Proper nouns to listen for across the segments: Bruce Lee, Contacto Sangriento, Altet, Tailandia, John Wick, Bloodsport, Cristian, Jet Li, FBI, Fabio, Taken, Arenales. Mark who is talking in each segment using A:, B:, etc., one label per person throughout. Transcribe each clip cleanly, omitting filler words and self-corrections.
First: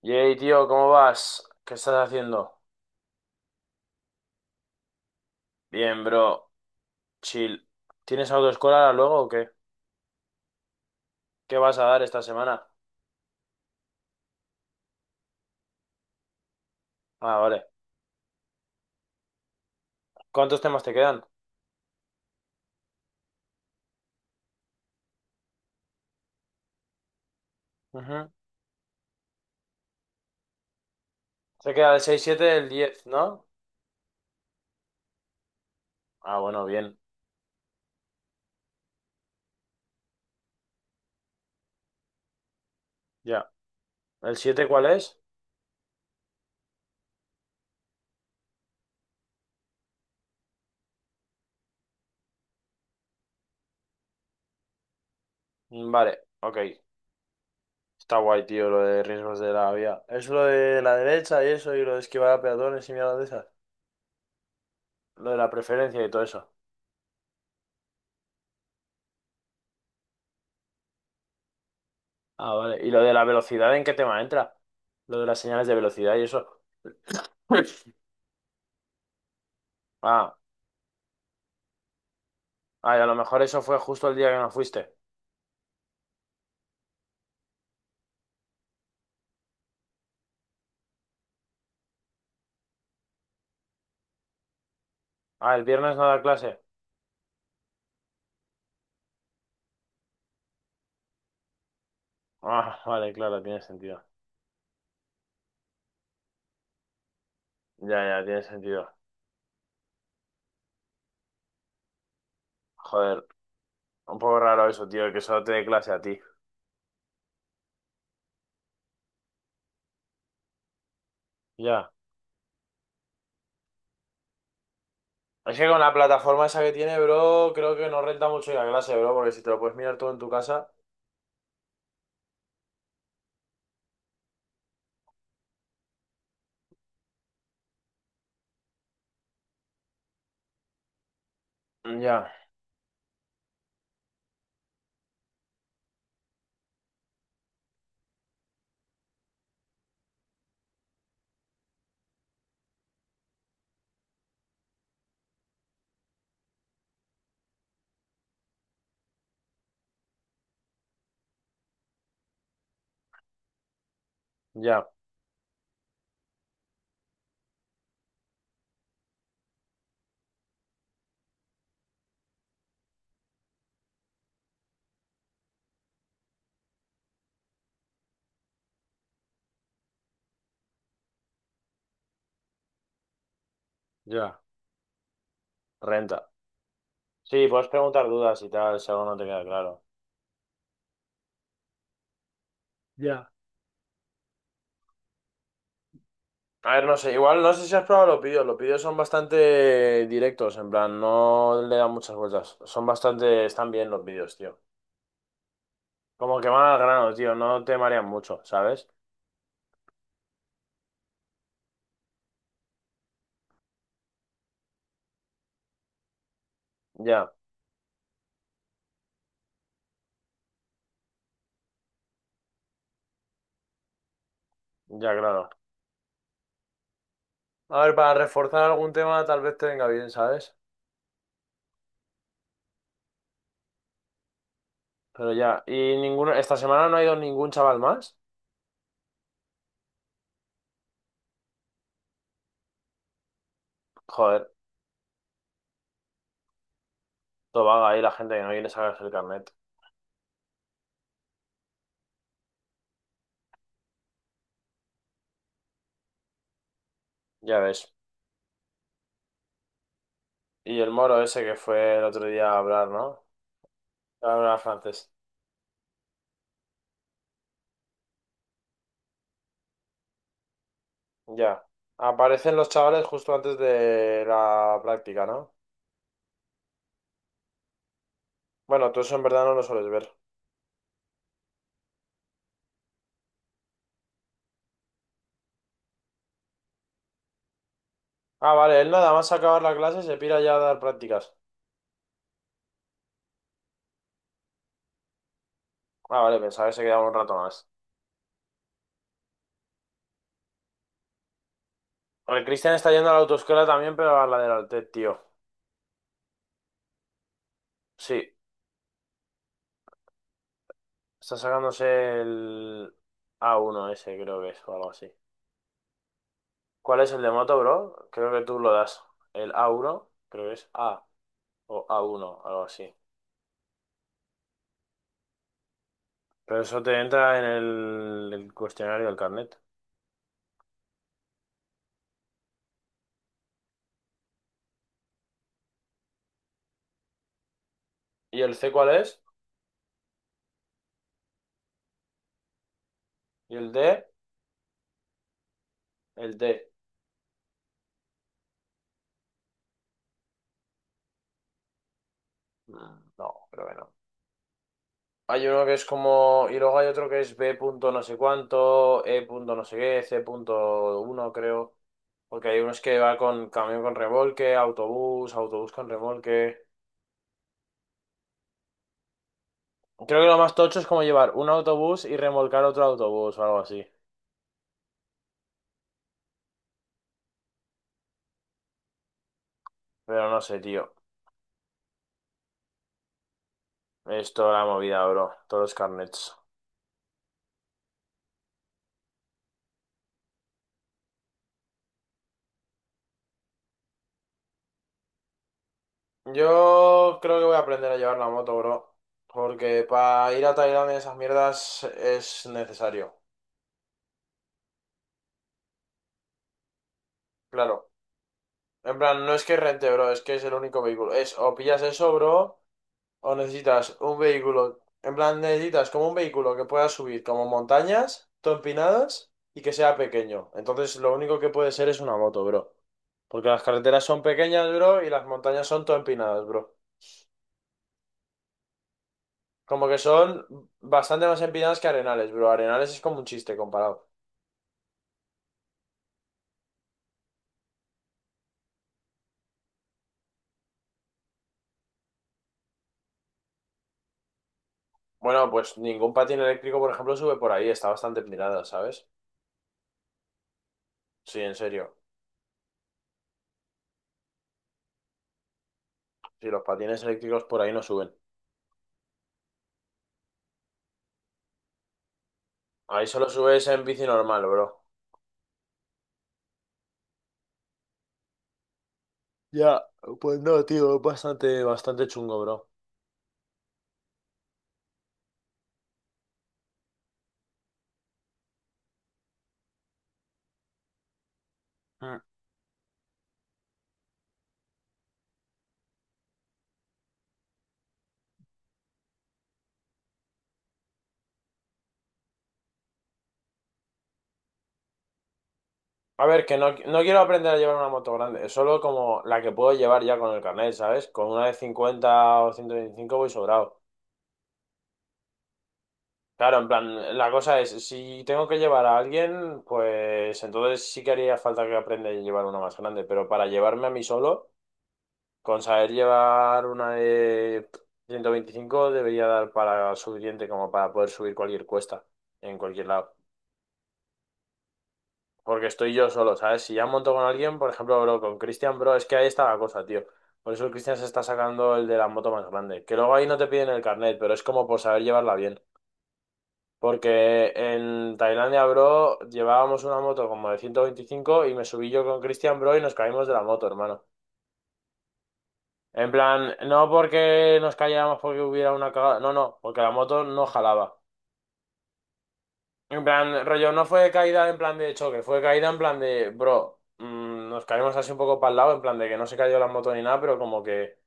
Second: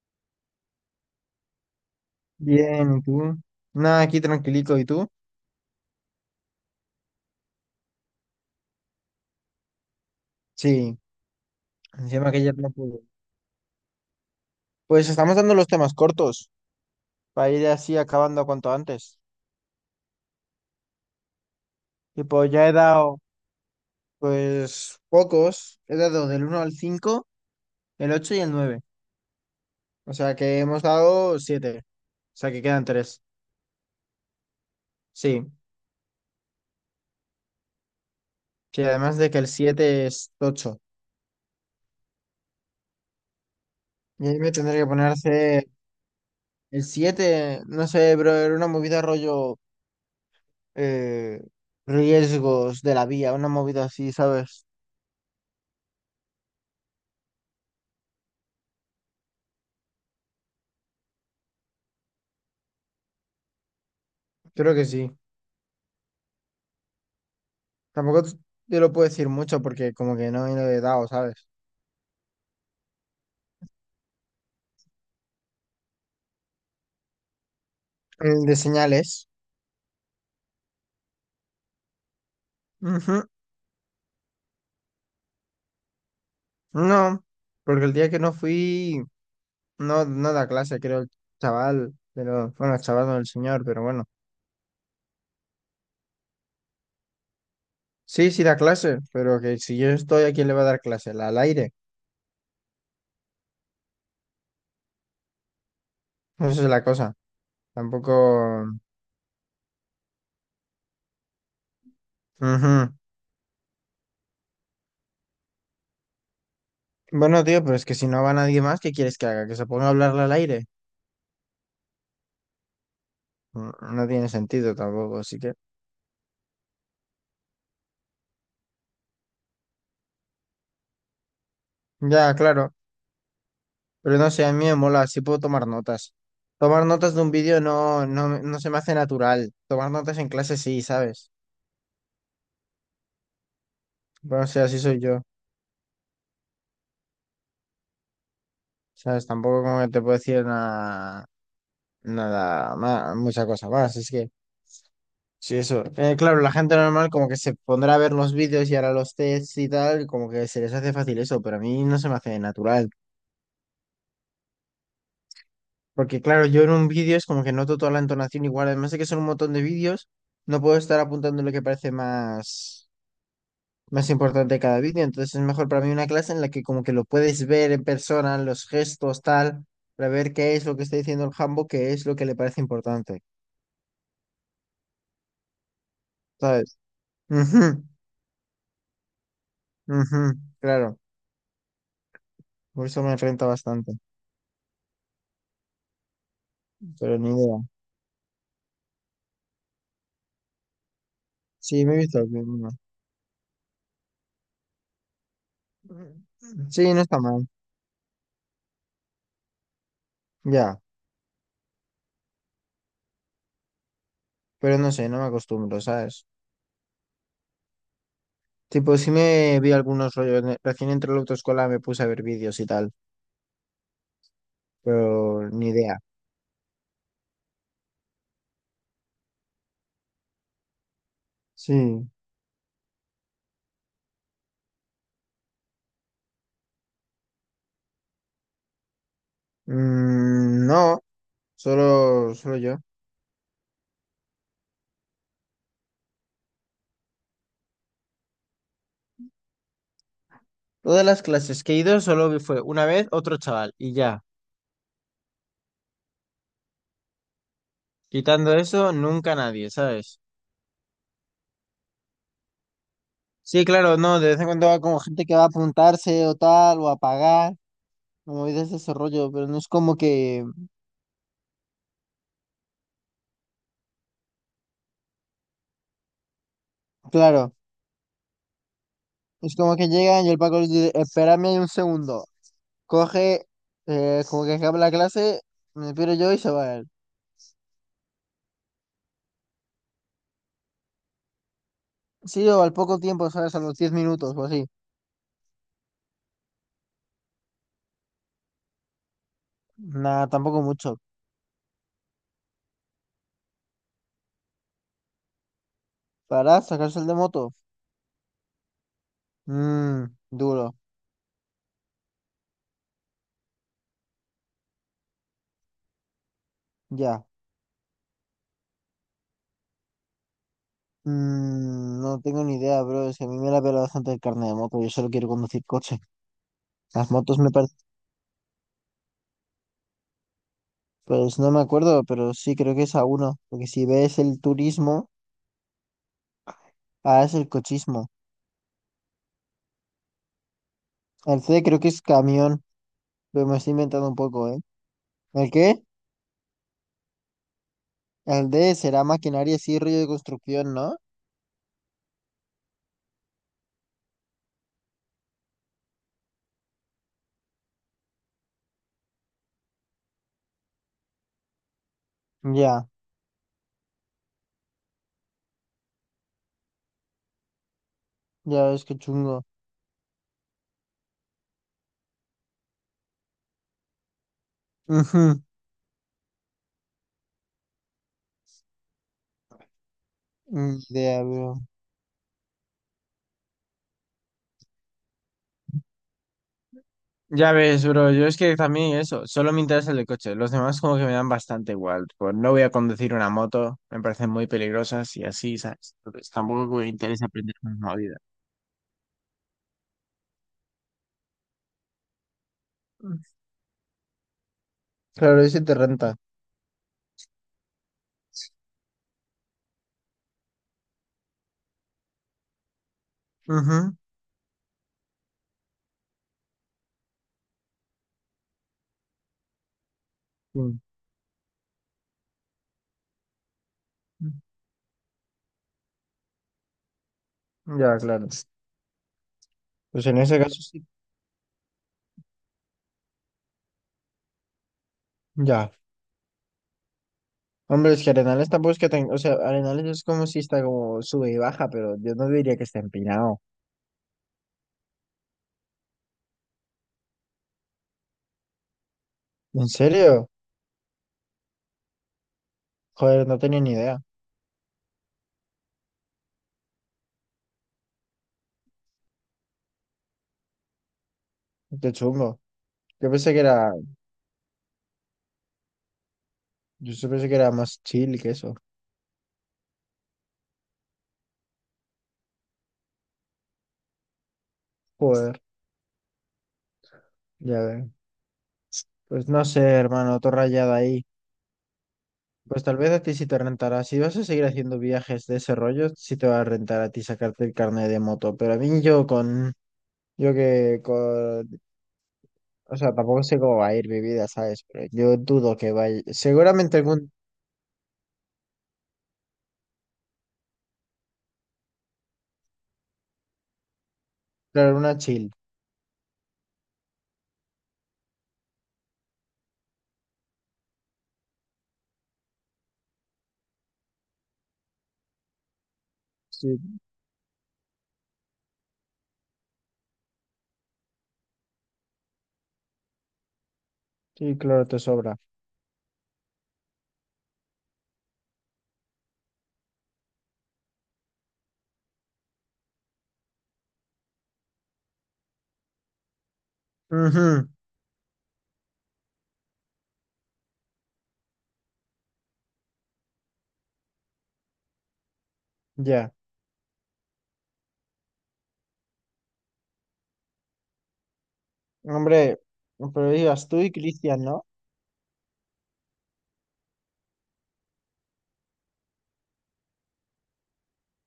A: Yey, tío, ¿cómo vas? ¿Qué estás haciendo?
B: Bien, ¿y tú? Nada, aquí tranquilito, ¿y tú?
A: Bien, bro. Chill. ¿Tienes autoescuela ahora luego o qué?
B: Sí,
A: ¿Qué vas a dar esta
B: encima que ya
A: semana?
B: no pude. Pues estamos dando los temas cortos
A: Ah,
B: para
A: vale.
B: ir así acabando cuanto antes.
A: ¿Cuántos temas te quedan?
B: Y pues ya he dado, pues, pocos. He dado del uno al cinco, el
A: Ujú.
B: 8 y el nueve. O sea que hemos dado
A: Se
B: siete.
A: queda el seis,
B: O sea
A: siete,
B: que
A: el
B: quedan
A: 10,
B: tres.
A: ¿no?
B: Sí,
A: Ah, bueno, bien.
B: sí, además de que el 7 es ocho.
A: Ya.
B: Y
A: ¿El
B: ahí me
A: siete,
B: tendré
A: cuál
B: que poner a
A: es?
B: hacer. El 7 no sé, bro, era una movida rollo, eh, riesgos de la vía, una movida así, ¿sabes?
A: Mm, vale, ok. Está guay, tío, lo de riesgos de la vía. Es lo de la derecha y eso, y lo de esquivar a peatones y mierda de esas.
B: Creo que sí.
A: Lo de la preferencia y todo eso.
B: Tampoco te lo puedo decir mucho porque como que no viene de dado, ¿sabes?
A: Ah, vale. ¿Y lo de la velocidad en qué tema entra? Lo de las señales de velocidad y eso.
B: El de señales.
A: Ah. Ay, a lo
B: Ujú.
A: mejor eso fue justo el día que no fuiste.
B: No, porque el día que no fui, no, no da clase, creo, el chaval, pero bueno, el chaval no el señor, pero bueno.
A: Ah, el viernes no da clase.
B: Sí, sí da clase, pero que si yo estoy, ¿a quién le va a dar clase? Al aire.
A: Ah, vale, claro, tiene sentido.
B: Esa es la cosa.
A: Ya, ya, tiene
B: Tampoco.
A: sentido.
B: Ujú.
A: Joder, un poco raro eso, tío, que solo te dé clase a ti.
B: Bueno, tío, pero es que si no va nadie más, ¿qué quieres que haga? ¿Que se ponga a hablarle al aire?
A: Ya.
B: No tiene sentido tampoco, así que.
A: Es que con la plataforma esa que tiene, bro, creo que no renta mucho ir a clase, bro, porque si te lo puedes mirar todo en tu casa.
B: Ya, claro. Pero no sé, a mí me mola, sí puedo tomar notas. Tomar notas de un vídeo no, no, no se me hace natural. Tomar notas en clase sí, ¿sabes?
A: Mm, ya,
B: Bueno, o sea, así soy yo. ¿Sabes? Tampoco como que te puedo decir nada, nada más, mucha cosa más. Es que, sí, eso. Claro, la gente normal como que se pondrá a ver los vídeos y hará los tests y tal, y como que se les hace fácil eso, pero a mí no se me hace natural.
A: ya,
B: Porque claro, yo en un vídeo es como que noto toda la entonación igual, además de que son un montón de vídeos, no puedo estar apuntando lo que parece más importante cada vídeo. Entonces es mejor para mí una clase en la que como que lo puedes ver en persona, los gestos, tal, para ver qué es lo que está diciendo el jambo, qué es lo que le parece importante,
A: ya. Renta.
B: ¿sabes?
A: Sí, puedes
B: Ujú,
A: preguntar dudas y tal, si algo no te queda claro.
B: ujú, claro, por eso me
A: Ya.
B: renta bastante,
A: A ver, no sé,
B: pero ni
A: igual no
B: idea.
A: sé si has probado los vídeos. Los vídeos son bastante directos, en plan, no le
B: Sí,
A: dan
B: me he
A: muchas
B: visto
A: vueltas.
B: alguna.
A: Son bastante, están bien los vídeos, tío. Como que van al
B: Sí, no
A: grano,
B: está
A: tío,
B: mal,
A: no te marean mucho, ¿sabes?
B: ya, pero no sé, no me acostumbro, ¿sabes?
A: Ya,
B: Tipo, sí me vi algunos rollos, recién entré a la autoescuela me puse a ver vídeos y tal,
A: ya, claro.
B: pero ni idea.
A: A ver, para reforzar algún tema tal vez te venga bien, ¿sabes?
B: Sí.
A: Pero ya, y ninguno, esta semana no ha ido ningún chaval más.
B: Mm, no. Solo, solo yo.
A: Joder, todo vaga ahí la gente que no viene a sacarse el carnet.
B: Todas las clases que he ido solo fue una vez otro chaval y ya.
A: Ya ves.
B: Quitando eso, nunca nadie, ¿sabes?
A: Y el moro ese que fue el otro día a hablar, ¿no?
B: Sí, claro, no, de
A: A
B: vez en
A: hablar
B: cuando va como
A: francés.
B: gente que va a apuntarse o tal, o a pagar, o movidas de ese rollo, pero no es como que,
A: Ya. Aparecen los chavales justo antes de la práctica, ¿no?
B: claro,
A: Bueno, tú eso en verdad no
B: es
A: lo
B: como
A: sueles
B: que
A: ver.
B: llegan y el Paco les dice, espérame ahí un segundo, coge, como que acaba la clase, me piro yo y se va él.
A: Ah, vale, él nada más acabar la clase se pira ya a dar prácticas.
B: Sí, o al poco tiempo, ¿sabes? A los 10 minutos o así.
A: Ah, vale, pensaba que se quedaba un rato más.
B: Nada, tampoco mucho.
A: El Cristian está yendo a la autoescuela también, pero a la del Altet, tío.
B: Para sacarse el de moto.
A: Sí,
B: Mmm, Duro,
A: está sacándose el a uno, ese, creo que es, o algo así. ¿Cuál es el
B: ya.
A: de moto, bro? Creo que tú lo das. El a uno, creo que es A o a
B: No
A: uno,
B: tengo ni
A: algo
B: idea,
A: así.
B: bro. Es que a mí me la pela bastante el carnet de moto. Yo solo quiero conducir coche.
A: Pero eso te
B: Las
A: entra
B: motos
A: en
B: me parecen.
A: el cuestionario del carnet.
B: Pues no me acuerdo, pero sí, creo que es A1. Porque si B es el turismo, A es el cochismo.
A: ¿Y el C cuál es?
B: El C creo que es camión. Pero
A: ¿Y
B: me
A: el
B: estoy
A: D?
B: inventando un poco, ¿eh? ¿El qué?
A: El D.
B: El D será maquinaria, sí, rollo de construcción, ¿no?
A: Mm, no, creo que no. Hay uno que es como. Y luego hay otro que es B punto no sé cuánto, E punto no sé qué, C punto uno, creo. Porque hay unos
B: Ya,
A: que va con camión con remolque, autobús, autobús con remolque.
B: ya ves que chungo.
A: Creo que lo más tocho es como llevar un autobús y remolcar otro autobús o algo así. Pero no sé,
B: Ujú. Ni
A: tío.
B: idea, bro.
A: Es toda la movida, bro. Todos los carnets.
B: Ya ves, bro, yo es que también eso, solo me interesa el de coche. Los demás como que me dan bastante igual. Pues no voy a conducir una moto, me parecen muy peligrosas y así, ¿sabes? Entonces tampoco me
A: Yo
B: interesa
A: creo que voy
B: aprender
A: a aprender a
B: una vida.
A: llevar la moto, bro. Porque para ir a Tailandia y esas mierdas es necesario.
B: Claro, y si te renta.
A: Claro, en plan, no es que rente, bro, es que es el único vehículo. Es o pillas eso, bro, o
B: Ujú,
A: necesitas un vehículo. En plan, necesitas como un vehículo que pueda subir como montañas, todo empinadas y que sea pequeño.
B: sí.
A: Entonces, lo único que puede ser es una moto, bro. Porque las carreteras son pequeñas, bro, y las montañas son todo empinadas, bro.
B: Ya, claro.
A: Como que
B: Pues en
A: son
B: ese caso sí.
A: bastante más empinadas que Arenales, bro. Arenales es como un chiste comparado.
B: Ya. Hombre, es que Arenales tampoco es que tenga. O sea, Arenales es como si está como sube y baja, pero yo no diría que está empinado.
A: Bueno, pues ningún patín eléctrico, por ejemplo, sube por ahí, está bastante empinada, ¿sabes?
B: ¿En serio?
A: Sí, en serio.
B: Joder, no tenía ni idea.
A: Sí, los patines eléctricos por ahí no suben.
B: Qué chungo.
A: Ahí
B: Yo
A: solo
B: pensé que
A: subes
B: era.
A: en bici normal, bro.
B: Yo sí pensé que era más chill que eso.
A: Ya, pues no, tío, es bastante, bastante chungo, bro.
B: Joder. Ya veo. Pues no sé, hermano, todo rayado ahí.
A: Mm.
B: Pues tal vez a ti sí te rentará. Si vas a seguir haciendo viajes de ese rollo, sí te va a rentar a ti sacarte el carnet de moto. Pero a mí yo con. Yo que con. O sea, tampoco sé cómo va a ir mi vida, ¿sabes? Pero yo dudo que vaya.
A: A ver, que no,
B: Seguramente
A: no
B: algún.
A: quiero aprender a llevar una moto grande. Es solo como la que puedo llevar ya con el carnet, ¿sabes? Con una de 50 o 125 voy sobrado.
B: Claro, una chill.
A: Claro, en plan, la cosa es, si tengo que llevar a alguien, pues entonces sí que haría falta que aprenda a llevar una más grande, pero para llevarme a mí solo. Con saber llevar
B: Sí,
A: una de 125 debería dar para suficiente como para poder subir cualquier cuesta en cualquier lado.
B: sí, claro, te sobra.
A: Porque estoy yo solo, ¿sabes? Si ya monto con alguien, por ejemplo, bro, con Cristian, bro, es que ahí está la cosa, tío. Por eso el Cristian se está sacando el de la moto más grande. Que luego ahí no te piden el carnet, pero es como por saber llevarla bien.
B: Ujú,
A: Porque en Tailandia, bro, llevábamos una moto como de 125 y me subí yo con Cristian, bro, y nos caímos de la moto, hermano. En
B: ya.
A: plan, no porque nos cayéramos porque hubiera una cagada, no, no, porque la moto no jalaba.
B: Hombre,
A: En
B: pero
A: plan,
B: ibas tú
A: rollo,
B: y
A: no fue
B: Cristian, ¿no?
A: caída en plan de choque, fue caída en plan de, bro, nos caímos así un poco para el lado, en plan de que no se cayó la moto ni nada, pero como que,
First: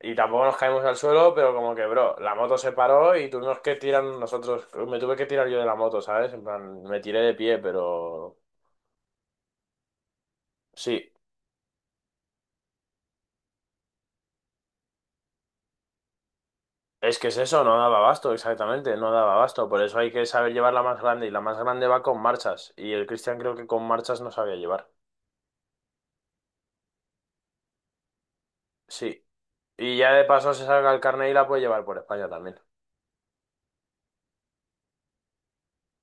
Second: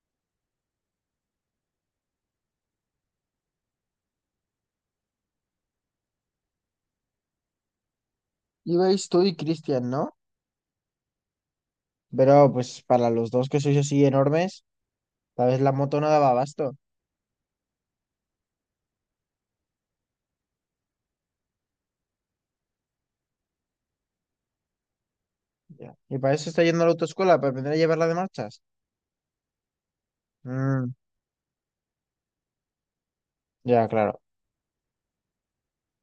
A: y tampoco nos caímos al suelo, pero como que, bro, la moto se paró y tuvimos que tirar nosotros, me tuve que tirar yo de la moto, ¿sabes? En plan, me tiré de pie, pero
B: Ibais tú y Cristian, ¿no?
A: sí.
B: Pero pues para los dos que sois así enormes, tal vez la moto no daba abasto.
A: Es que es eso, no daba abasto, exactamente, no daba abasto. Por eso hay que saber llevar la más grande y la más grande va con marchas. Y el Cristian creo que con marchas no sabía llevar.
B: Ya. Y para eso está yendo a la autoescuela, para aprender a llevarla de marchas.
A: Sí. Y ya de paso se saca
B: Mm,
A: el carnet y la puede llevar por España también.
B: ya, claro.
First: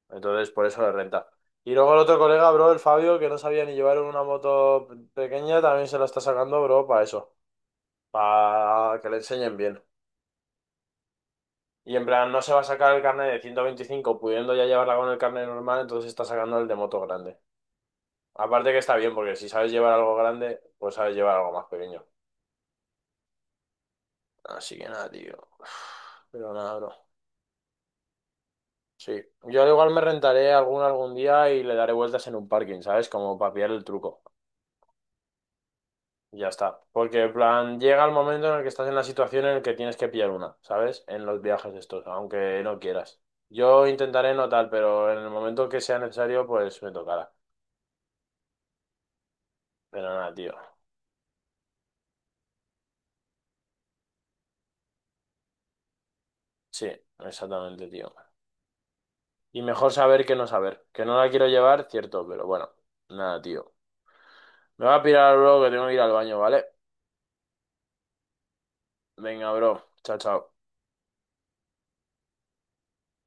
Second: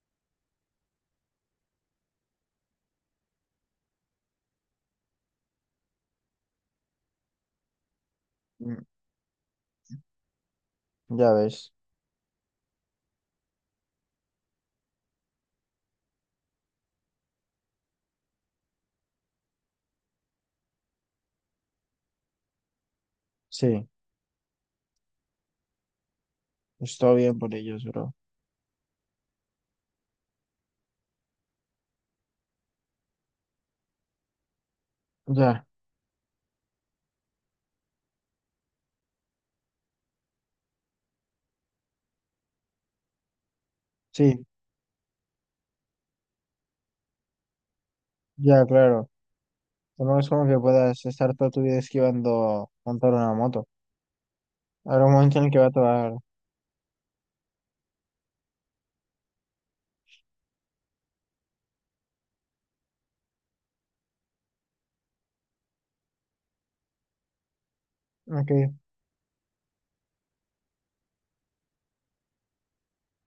A: Entonces, por eso le renta. Y luego el otro colega, bro, el Fabio, que no sabía ni llevar una moto pequeña, también se la está sacando, bro, para eso.
B: Mm,
A: Para que le enseñen bien.
B: ya ves.
A: Y en plan, no se va a sacar el carnet de 125 pudiendo ya llevarla con el carnet normal, entonces está sacando el de moto grande. Aparte que está bien, porque si sabes llevar algo grande, pues sabes llevar algo más pequeño.
B: Sí,
A: Así que nada, tío. Uf. Pero nada, bro.
B: pues todo bien por ellos, bro.
A: Sí. Yo al igual me rentaré algún día y le daré vueltas en un parking, ¿sabes? Como para pillar el truco.
B: Ya,
A: Y ya está. Porque, en plan, llega el momento en el que estás en la situación en el que tienes que pillar una, ¿sabes? En los viajes estos, aunque no quieras. Yo intentaré
B: sí,
A: no tal, pero en el momento que sea necesario, pues me tocará.
B: ya, claro.
A: Pero
B: Tampoco es
A: nada,
B: como
A: tío.
B: que puedas estar toda tu vida esquivando montar una moto. Habrá un momento en el que va a tocar.
A: Sí, exactamente, tío. Y mejor saber. Que no la quiero llevar, cierto, pero bueno. Nada, tío. Me voy a pirar, bro, que tengo que ir al baño, ¿vale?
B: Ok.
A: Venga, bro. Chao, chao.